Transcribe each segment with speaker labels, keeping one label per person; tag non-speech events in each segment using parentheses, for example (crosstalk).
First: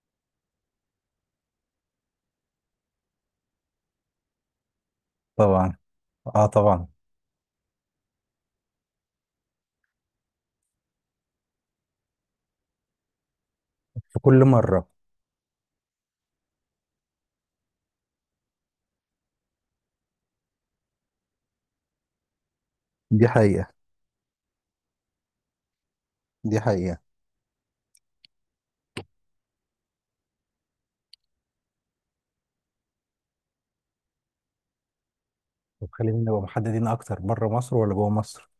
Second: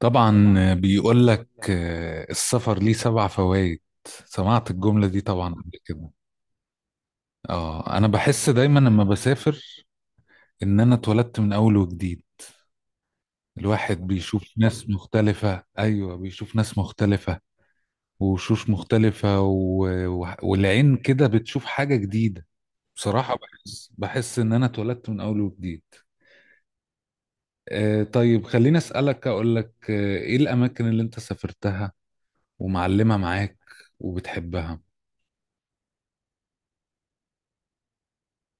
Speaker 1: طبعا بيقول لك السفر ليه سبع فوائد. سمعت الجملة دي طبعا
Speaker 2: طبعا.
Speaker 1: قبل كده.
Speaker 2: اه طبعا.
Speaker 1: اه، انا بحس دايما لما بسافر ان انا اتولدت من اول وجديد. الواحد
Speaker 2: في
Speaker 1: بيشوف
Speaker 2: كل مرة.
Speaker 1: ناس مختلفة، ايوه، بيشوف ناس مختلفة، وشوش مختلفة والعين كده بتشوف حاجة جديدة.
Speaker 2: دي
Speaker 1: بصراحة
Speaker 2: حقيقة.
Speaker 1: بحس ان انا اتولدت من اول وجديد.
Speaker 2: دي حقيقة.
Speaker 1: آه طيب، خليني اسألك اقول لك، ايه الاماكن اللي انت سافرتها ومعلمة معاك وبتحبها؟
Speaker 2: طب خلينا نبقى محددين اكتر، بره مصر ولا جوه مصر؟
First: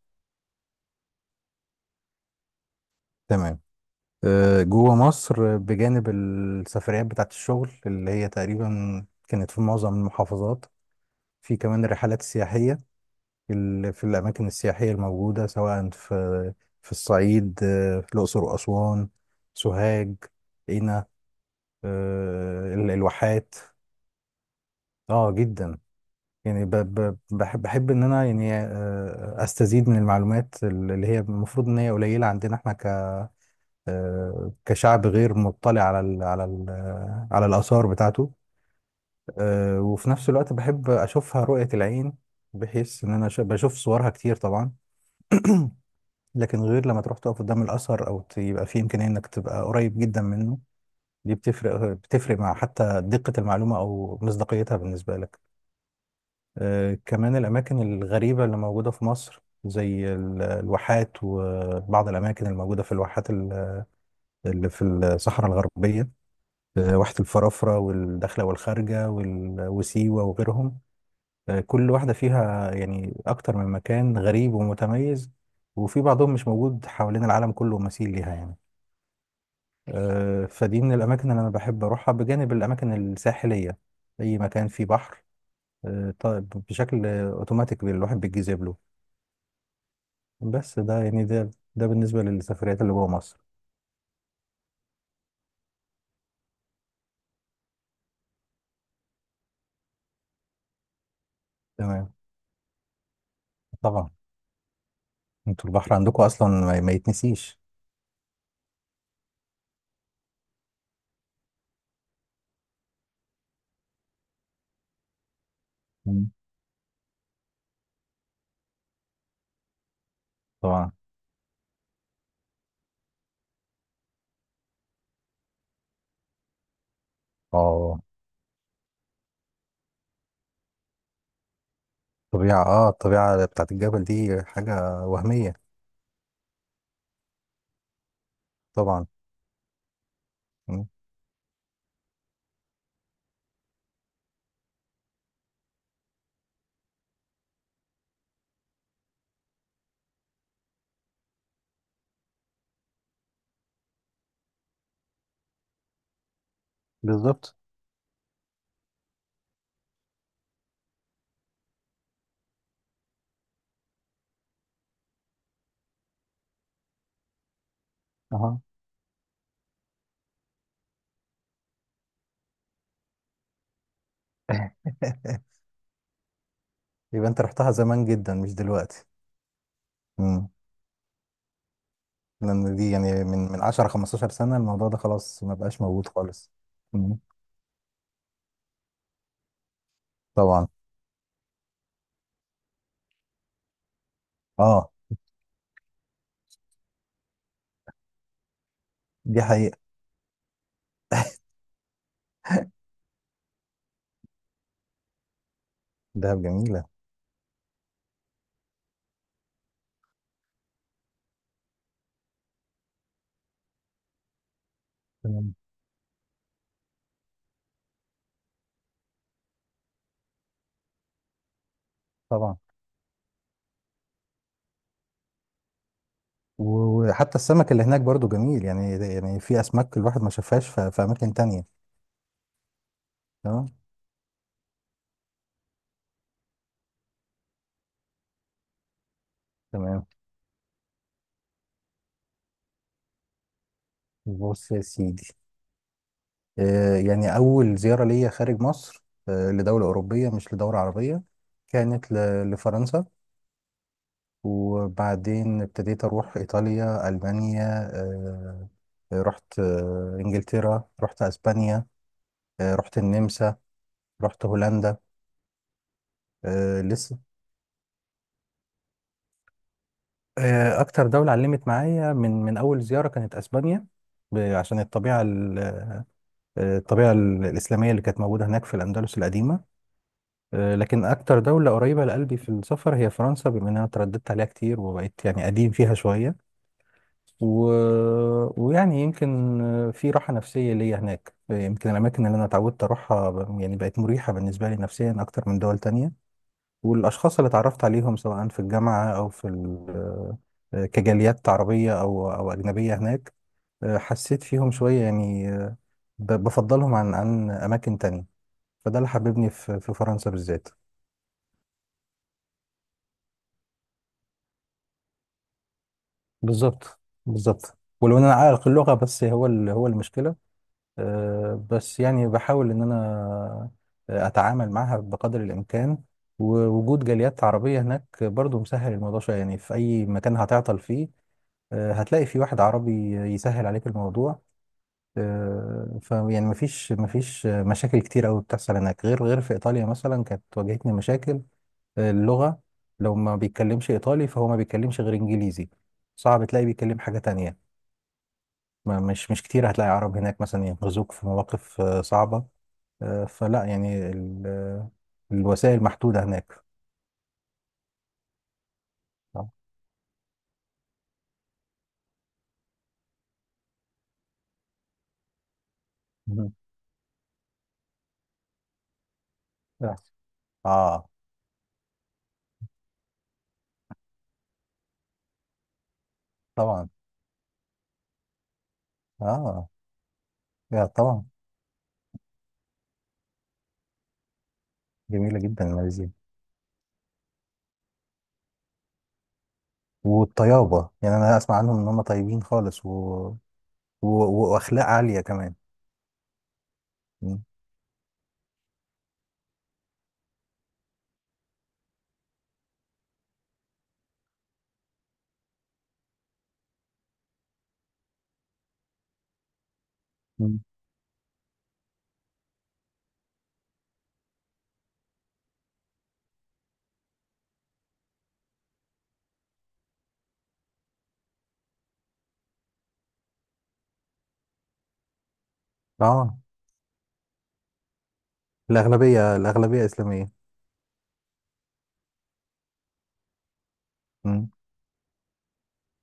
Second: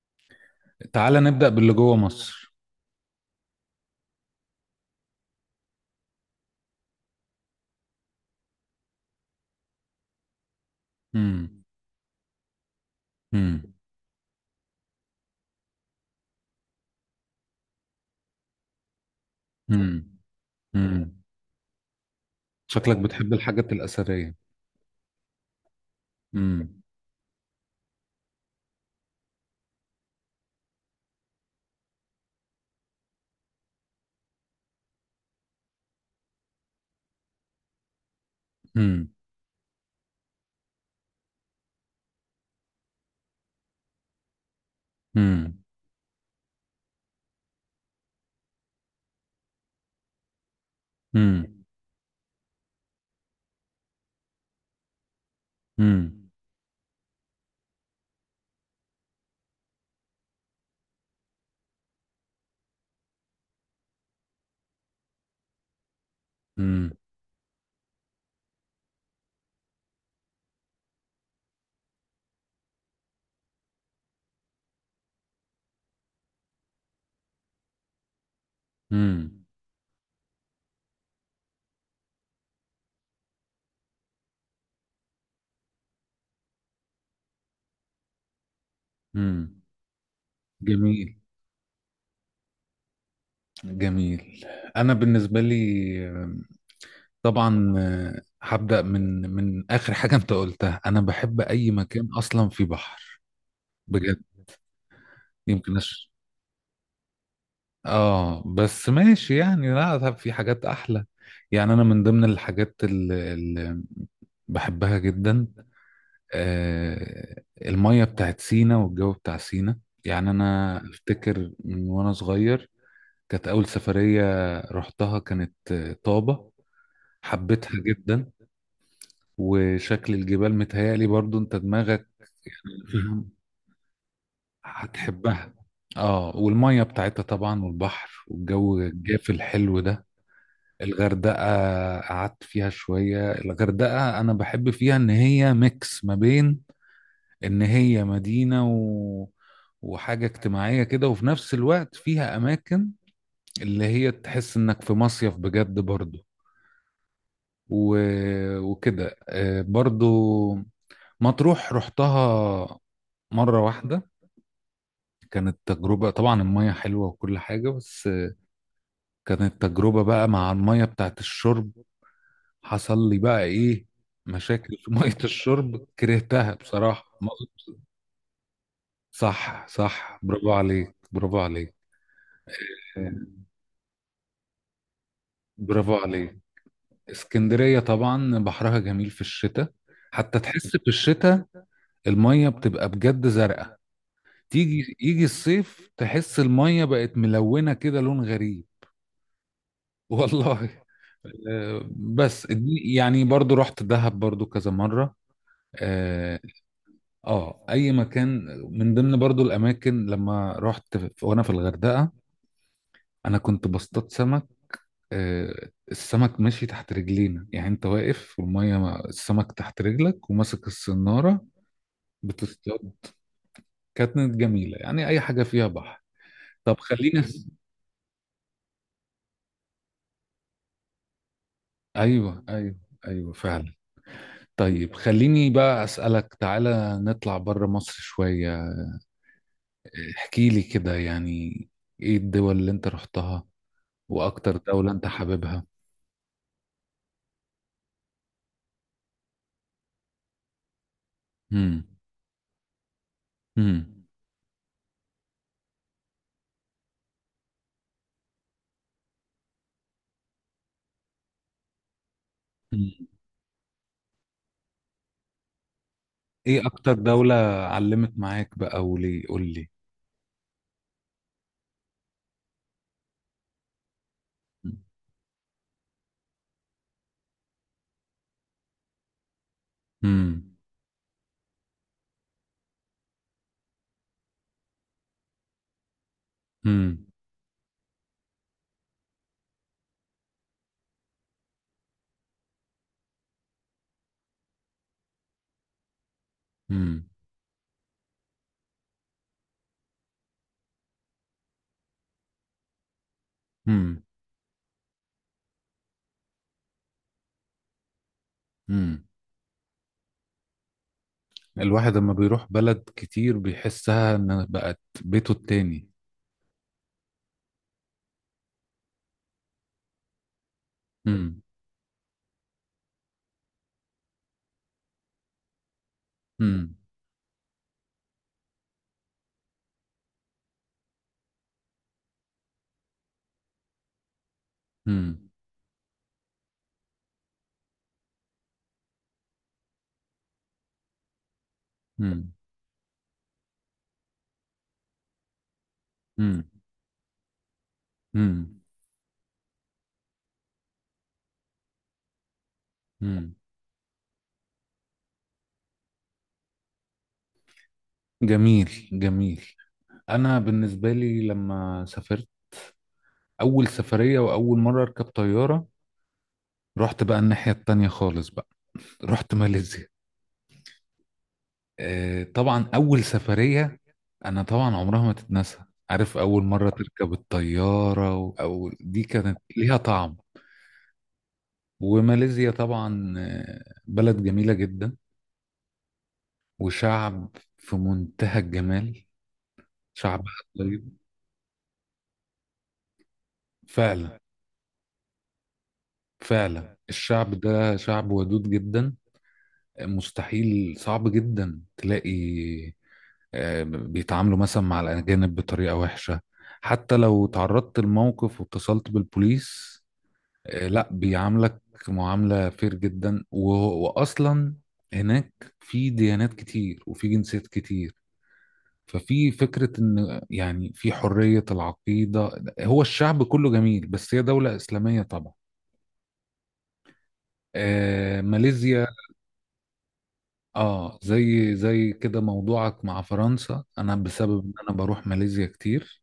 Speaker 1: تعالى نبدأ باللي جوه مصر.
Speaker 2: تمام. جوه مصر، بجانب السفريات بتاعت الشغل اللي هي تقريبا كانت في معظم المحافظات، في
Speaker 1: امم.
Speaker 2: كمان الرحلات السياحية.
Speaker 1: امم.
Speaker 2: في الأماكن السياحية الموجودة، سواء في الصعيد، في الأقصر وأسوان، سوهاج،
Speaker 1: امم.
Speaker 2: قنا،
Speaker 1: امم. شكلك بتحب
Speaker 2: الواحات.
Speaker 1: الحاجات الأثرية؟
Speaker 2: اه جدا. يعني
Speaker 1: امم.
Speaker 2: بحب ان انا، يعني، استزيد من المعلومات اللي هي المفروض ان هي قليله عندنا، احنا ك كشعب غير مطلع على ال على ال على الاثار بتاعته.
Speaker 1: امم.
Speaker 2: وفي نفس الوقت بحب اشوفها رؤيه العين، بحيث ان انا بشوف صورها كتير طبعا.
Speaker 1: امم.
Speaker 2: (clears throat) لكن غير لما تروح تقف قدام الاثر او يبقى في امكانيه انك تبقى قريب جدا منه. دي
Speaker 1: امم.
Speaker 2: بتفرق مع حتى دقه المعلومه او مصداقيتها بالنسبه لك.
Speaker 1: امم.
Speaker 2: كمان الأماكن الغريبة اللي موجودة في مصر، زي الواحات وبعض الأماكن الموجودة في الواحات اللي في الصحراء الغربية.
Speaker 1: امم.
Speaker 2: واحة الفرافرة والداخلة والخارجة وسيوة وغيرهم. كل واحدة فيها يعني أكتر من مكان غريب ومتميز، وفي بعضهم مش موجود حوالين العالم كله مثيل ليها، يعني.
Speaker 1: امم.
Speaker 2: فدي من الأماكن اللي أنا بحب أروحها، بجانب الأماكن الساحلية. أي مكان فيه بحر، طيب، بشكل اوتوماتيك الواحد بيتجذب له.
Speaker 1: امم.
Speaker 2: بس ده
Speaker 1: جميل.
Speaker 2: يعني ده ده بالنسبة للسفريات اللي جوه مصر.
Speaker 1: جميل. أنا بالنسبة لي، آه، طبعا، هبدأ من آخر حاجة أنت قلتها. أنا بحب أي مكان
Speaker 2: تمام.
Speaker 1: أصلا فيه بحر،
Speaker 2: طبعا.
Speaker 1: بجد.
Speaker 2: انتوا
Speaker 1: يمكن
Speaker 2: البحر
Speaker 1: أش...
Speaker 2: عندكم اصلا، ما يتنسيش.
Speaker 1: آه، بس ماشي يعني، لا، طب في حاجات أحلى. يعني انا من ضمن الحاجات بحبها جدا،
Speaker 2: مم.
Speaker 1: المية بتاعت سينا والجو بتاع سينا. يعني أنا
Speaker 2: طبعا.
Speaker 1: أفتكر من وأنا صغير، كانت أول سفرية رحتها كانت، طابة. حبيتها
Speaker 2: اه
Speaker 1: جدا. وشكل الجبال متهيألي برضو أنت دماغك
Speaker 2: الطبيعة،
Speaker 1: يعني فاهم،
Speaker 2: الطبيعة بتاعت الجبل دي حاجة
Speaker 1: هتحبها.
Speaker 2: وهمية.
Speaker 1: اه، والمية بتاعتها طبعا، والبحر والجو
Speaker 2: طبعا.
Speaker 1: الجاف الحلو ده.
Speaker 2: مم.
Speaker 1: الغردقة قعدت فيها شوية. الغردقة أنا بحب فيها إن هي ميكس ما بين ان هي مدينة وحاجة اجتماعية كده، وفي نفس الوقت فيها اماكن اللي هي تحس انك في مصيف بجد برضو،
Speaker 2: بالظبط.
Speaker 1: و... وكده، برضو مطروح رحتها مرة واحدة. كانت تجربة، طبعا المية حلوة وكل حاجة، بس
Speaker 2: اها.
Speaker 1: كانت تجربة بقى مع المية بتاعت الشرب. حصل لي بقى ايه، مشاكل في مية
Speaker 2: (laughs)
Speaker 1: الشرب. كرهتها بصراحة
Speaker 2: يبقى انت رحتها زمان جدا، مش دلوقتي.
Speaker 1: صح، صح،
Speaker 2: مم.
Speaker 1: برافو عليك، برافو عليك،
Speaker 2: لان دي يعني من 10 15 سنة، الموضوع ده خلاص ما بقاش
Speaker 1: برافو
Speaker 2: موجود
Speaker 1: عليك.
Speaker 2: خالص. مم.
Speaker 1: اسكندرية طبعا بحرها جميل في الشتاء، حتى تحس
Speaker 2: طبعا.
Speaker 1: في الشتاء المية بتبقى بجد زرقاء.
Speaker 2: اه
Speaker 1: تيجي يجي الصيف تحس المية بقت ملونة كده، لون غريب.
Speaker 2: دي حقيقة.
Speaker 1: (laughs) والله. بس دي يعني برضو رحت دهب برضو كذا مرة.
Speaker 2: دهب
Speaker 1: اه.
Speaker 2: جميلة.
Speaker 1: اي مكان من ضمن برضو الاماكن، لما رحت وانا في الغردقة، انا كنت بصطاد سمك.
Speaker 2: تمام.
Speaker 1: السمك ماشي تحت رجلينا، يعني انت واقف والمية السمك تحت رجلك وماسك الصنارة،
Speaker 2: طبعا.
Speaker 1: بتصطاد. كانت جميلة، يعني أي حاجة فيها بحر. طب خليني
Speaker 2: وحتى
Speaker 1: أس...
Speaker 2: السمك اللي هناك برضو جميل، يعني في اسماك الواحد ما شافهاش في اماكن تانية.
Speaker 1: أيوه، أيوه، أيوه،
Speaker 2: تمام.
Speaker 1: فعلا. طيب، خليني بقى أسألك، تعالى نطلع بره مصر شوية.
Speaker 2: تمام.
Speaker 1: احكي لي كده يعني، إيه الدول اللي أنت رحتها، وأكتر
Speaker 2: بص يا
Speaker 1: دولة أنت
Speaker 2: سيدي،
Speaker 1: حاببها؟
Speaker 2: يعني اول زيارة ليا خارج مصر، لدولة اوروبية مش لدولة عربية،
Speaker 1: امم.
Speaker 2: كانت لفرنسا،
Speaker 1: امم.
Speaker 2: وبعدين ابتديت اروح ايطاليا، المانيا، آه رحت انجلترا، رحت اسبانيا، رحت
Speaker 1: أمم.
Speaker 2: النمسا، رحت هولندا.
Speaker 1: إيه أكتر
Speaker 2: لسه
Speaker 1: دولة علمت معاك بقى وليه؟ قول لي.
Speaker 2: أكتر دولة علمت معايا من أول زيارة كانت أسبانيا، عشان الطبيعة الإسلامية اللي كانت موجودة هناك في الأندلس القديمة.
Speaker 1: امم.
Speaker 2: لكن أكتر دولة قريبة لقلبي في السفر هي فرنسا، بما إن أنا ترددت عليها كتير وبقيت يعني قديم فيها شوية،
Speaker 1: امم.
Speaker 2: و... ويعني يمكن، في راحة نفسية ليا هناك، يمكن الأماكن اللي أنا اتعودت أروحها يعني بقت مريحة بالنسبة لي نفسيا أكتر من دول تانية،
Speaker 1: امم.
Speaker 2: والأشخاص اللي اتعرفت عليهم سواء في الجامعة أو في ال- آه، كجاليات عربية أو أجنبية هناك.
Speaker 1: امم.
Speaker 2: حسيت فيهم شوية، يعني، بفضلهم عن أماكن تانية. فده
Speaker 1: امم.
Speaker 2: اللي حببني في فرنسا بالذات.
Speaker 1: الواحد لما بيروح بلد كتير بيحسها إن بقت بيته التاني.
Speaker 2: بالظبط. بالظبط، ولو إن أنا عائق اللغة بس هو، هو المشكلة.
Speaker 1: مم.
Speaker 2: بس يعني بحاول إن أنا أتعامل معها بقدر الإمكان.
Speaker 1: مم.
Speaker 2: ووجود جاليات عربية هناك برضو مسهل الموضوع شوية، يعني في أي مكان هتعطل فيه هتلاقي في واحد عربي يسهل عليك الموضوع.
Speaker 1: مم.
Speaker 2: فيعني مفيش مشاكل كتير قوي بتحصل هناك، غير في ايطاليا مثلا كانت واجهتني مشاكل.
Speaker 1: مم.
Speaker 2: اللغه، لو ما بيتكلمش ايطالي فهو ما بيتكلمش غير انجليزي،
Speaker 1: مم.
Speaker 2: صعب تلاقي بيتكلم حاجه تانية.
Speaker 1: مم.
Speaker 2: ما مش كتير هتلاقي عرب هناك مثلا ينقذوك في مواقف صعبه. آه،
Speaker 1: مم.
Speaker 2: فلا يعني ال- آه، الوسائل محدوده هناك.
Speaker 1: جميل. جميل.
Speaker 2: اه.
Speaker 1: انا بالنسبه لي لما سافرت اول سفريه واول مره اركب طياره،
Speaker 2: مهم.
Speaker 1: رحت بقى الناحيه التانية خالص بقى، رحت ماليزيا.
Speaker 2: آه،
Speaker 1: طبعا اول سفريه انا طبعا عمرها ما تتنسى. عارف اول مره
Speaker 2: طبعا.
Speaker 1: تركب الطياره او دي كانت
Speaker 2: اه
Speaker 1: ليها طعم.
Speaker 2: يا طبعا.
Speaker 1: وماليزيا طبعا، بلد جميله جدا،
Speaker 2: جميله جدا ماليزيا.
Speaker 1: وشعب في منتهى الجمال. شعب
Speaker 2: والطيابة،
Speaker 1: طيب،
Speaker 2: يعني أنا أسمع عنهم إن هم طيبين خالص، و... و...
Speaker 1: فعلا.
Speaker 2: وأخلاق عالية كمان.
Speaker 1: فعلا الشعب
Speaker 2: مم.
Speaker 1: ده شعب ودود جدا، مستحيل، صعب جدا تلاقي، بيتعاملوا مثلا مع الأجانب بطريقة وحشة. حتى لو تعرضت لموقف واتصلت بالبوليس،
Speaker 2: مم.
Speaker 1: لا بيعاملك معاملة فير جدا. وأصلا هناك في ديانات كتير وفي جنسيات كتير، ففي فكرة إن يعني في حرية العقيدة. هو الشعب كله جميل بس هي دولة إسلامية طبعا.
Speaker 2: آه
Speaker 1: آه، ماليزيا.
Speaker 2: الأغلبية إسلامية.
Speaker 1: اه، زي زي كده موضوعك مع فرنسا، انا بسبب
Speaker 2: مم.
Speaker 1: ان انا بروح ماليزيا كتير،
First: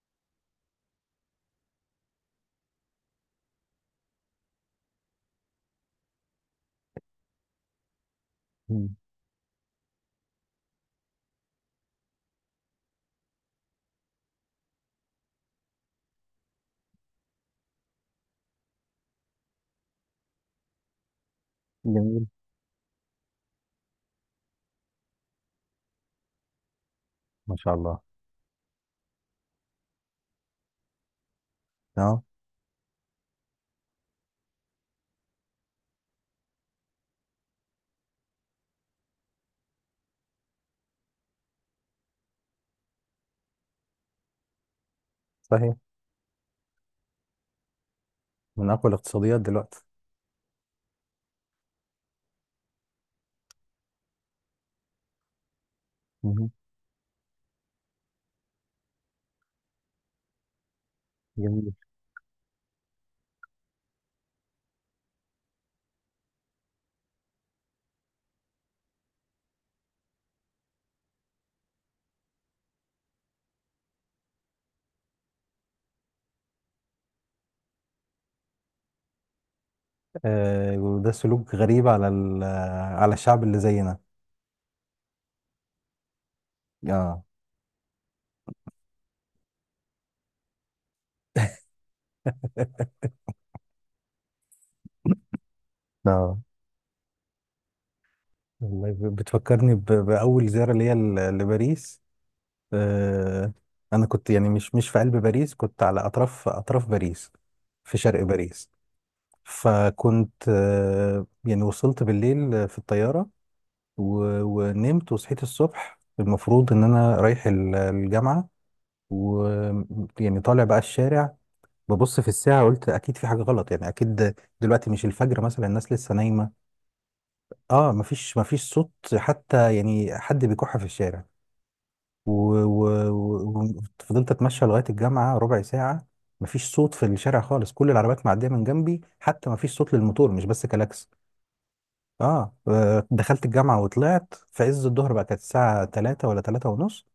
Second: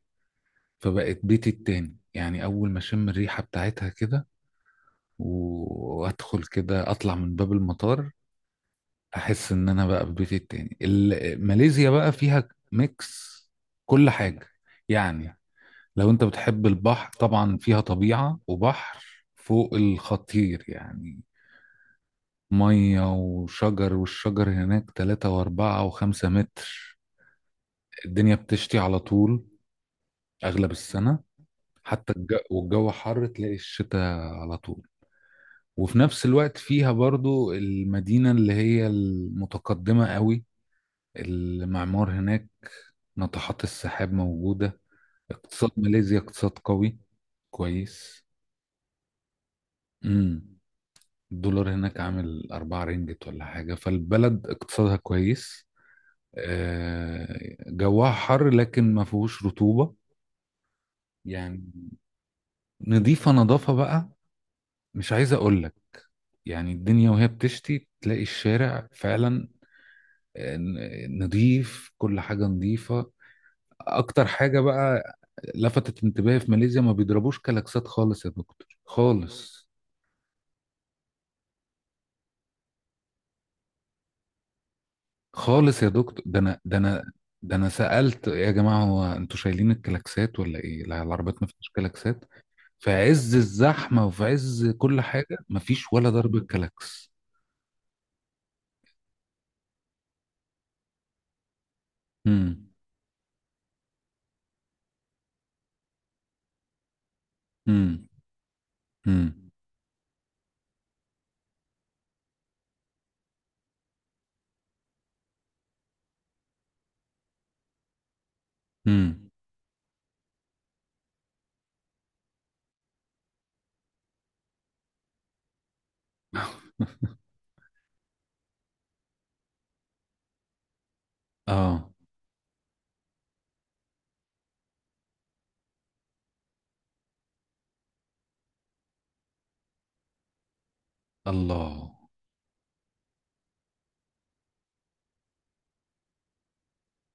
Speaker 1: فبقت بيتي التاني. يعني اول ما اشم الريحة بتاعتها كده وادخل كده اطلع من باب المطار،
Speaker 2: مم.
Speaker 1: احس ان انا بقى في بيتي التاني. ماليزيا بقى فيها ميكس كل حاجة يعني. لو انت بتحب البحر، طبعا فيها طبيعة وبحر فوق الخطير يعني،
Speaker 2: جميل.
Speaker 1: مية وشجر. والشجر هناك تلاتة وأربعة وخمسة متر.
Speaker 2: ما شاء الله.
Speaker 1: الدنيا بتشتي على طول، أغلب السنة. حتى
Speaker 2: آه
Speaker 1: الجو، والجو حر، تلاقي الشتاء على طول. وفي نفس الوقت فيها برضو المدينة اللي هي المتقدمة قوي، المعمار هناك، ناطحات السحاب موجودة. اقتصاد
Speaker 2: صحيح.
Speaker 1: ماليزيا اقتصاد قوي، كويس.
Speaker 2: من أقوى الاقتصاديات دلوقتي.
Speaker 1: امم. الدولار هناك عامل أربعة رينجت ولا حاجة، فالبلد اقتصادها كويس.
Speaker 2: مم.
Speaker 1: آه، جواها حر لكن ما فيهوش رطوبة يعني.
Speaker 2: جميل.
Speaker 1: نضيفة، نظافة بقى مش عايز اقول لك. يعني الدنيا وهي بتشتي تلاقي الشارع فعلا، نضيف، كل حاجة نضيفة. اكتر حاجة بقى لفتت انتباهي في ماليزيا، ما بيضربوش كلاكسات خالص يا دكتور، خالص،
Speaker 2: وده سلوك غريب على على الشعب اللي زينا.
Speaker 1: خالص يا دكتور. ده انا ده انا
Speaker 2: آه.
Speaker 1: ده انا سألت يا جماعة، هو انتوا شايلين الكلاكسات ولا ايه؟ لا، العربيات ما فيهاش كلاكسات. في عز الزحمة وفي عز كل حاجة مفيش ولا ضربة
Speaker 2: اه،
Speaker 1: كلاكس.
Speaker 2: والله بتفكرني بأول زيارة ليا لباريس.
Speaker 1: امم.
Speaker 2: آه، انا كنت يعني مش في قلب باريس، كنت على اطراف باريس، في
Speaker 1: امم.
Speaker 2: شرق باريس.
Speaker 1: امم.
Speaker 2: فكنت، يعني وصلت بالليل في الطياره، ونمت، وصحيت الصبح، المفروض ان انا رايح الجامعه،
Speaker 1: امم.
Speaker 2: ويعني طالع بقى الشارع، ببص في الساعه قلت اكيد في حاجه غلط، يعني اكيد دلوقتي مش الفجر مثلا، الناس لسه نايمه. اه، مفيش صوت حتى يعني حد بيكح في الشارع.
Speaker 1: اه.
Speaker 2: وفضلت اتمشى لغايه الجامعه ربع ساعه، مفيش صوت في الشارع خالص، كل العربيات معديه من جنبي، حتى مفيش صوت للموتور، مش بس كلاكس.
Speaker 1: الله.
Speaker 2: اه، دخلت الجامعه وطلعت في عز الظهر، بقى كانت الساعه 3 ولا 3 ونص،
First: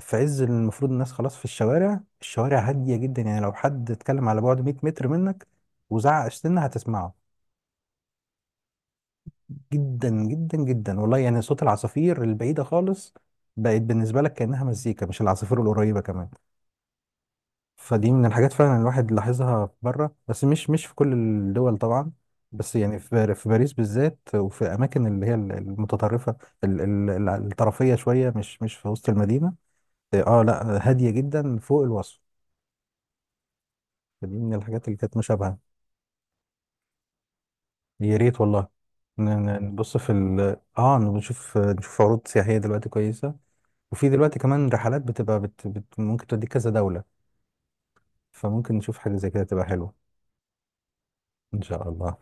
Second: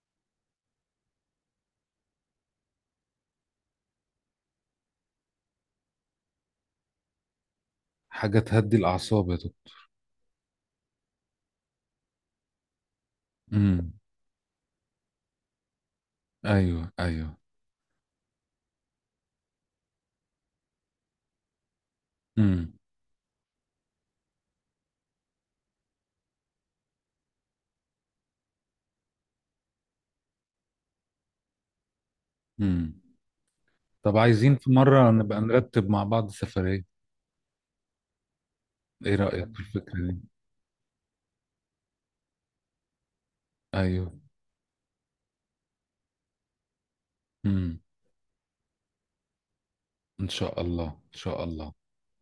Speaker 2: في عز المفروض الناس خلاص في الشوارع، الشوارع هاديه جدا، يعني لو حد اتكلم على بعد 100 متر منك وزعق سنه هتسمعه.
Speaker 1: حاجة تهدي الأعصاب يا دكتور.
Speaker 2: جدا جدا جدا والله، يعني صوت العصافير البعيده خالص بقت
Speaker 1: امم.
Speaker 2: بالنسبه لك كانها مزيكا، مش العصافير القريبه كمان.
Speaker 1: ايوه، ايوه.
Speaker 2: فدي من الحاجات فعلا الواحد لاحظها بره، بس مش في كل الدول طبعا،
Speaker 1: امم.
Speaker 2: بس يعني في باريس بالذات، وفي اماكن اللي هي المتطرفه، الطرفيه شويه، مش في وسط المدينه. اه، لا هاديه جدا فوق الوصف.
Speaker 1: امم. طب
Speaker 2: دي من
Speaker 1: عايزين في
Speaker 2: الحاجات اللي
Speaker 1: مرة
Speaker 2: كانت
Speaker 1: نبقى
Speaker 2: مشابهه.
Speaker 1: نرتب مع بعض سفرية.
Speaker 2: يا ريت والله.
Speaker 1: ايه
Speaker 2: ن-
Speaker 1: رأيك في
Speaker 2: نبص
Speaker 1: الفكرة
Speaker 2: في
Speaker 1: دي؟
Speaker 2: ال اه نشوف نشوف عروض سياحيه دلوقتي كويسه. وفي
Speaker 1: ايوه.
Speaker 2: دلوقتي كمان رحلات ممكن توديك كذا دوله،
Speaker 1: امم.
Speaker 2: فممكن نشوف حاجه زي كده تبقى حلوه.
Speaker 1: ان شاء الله، ان شاء
Speaker 2: ان
Speaker 1: الله.
Speaker 2: شاء الله.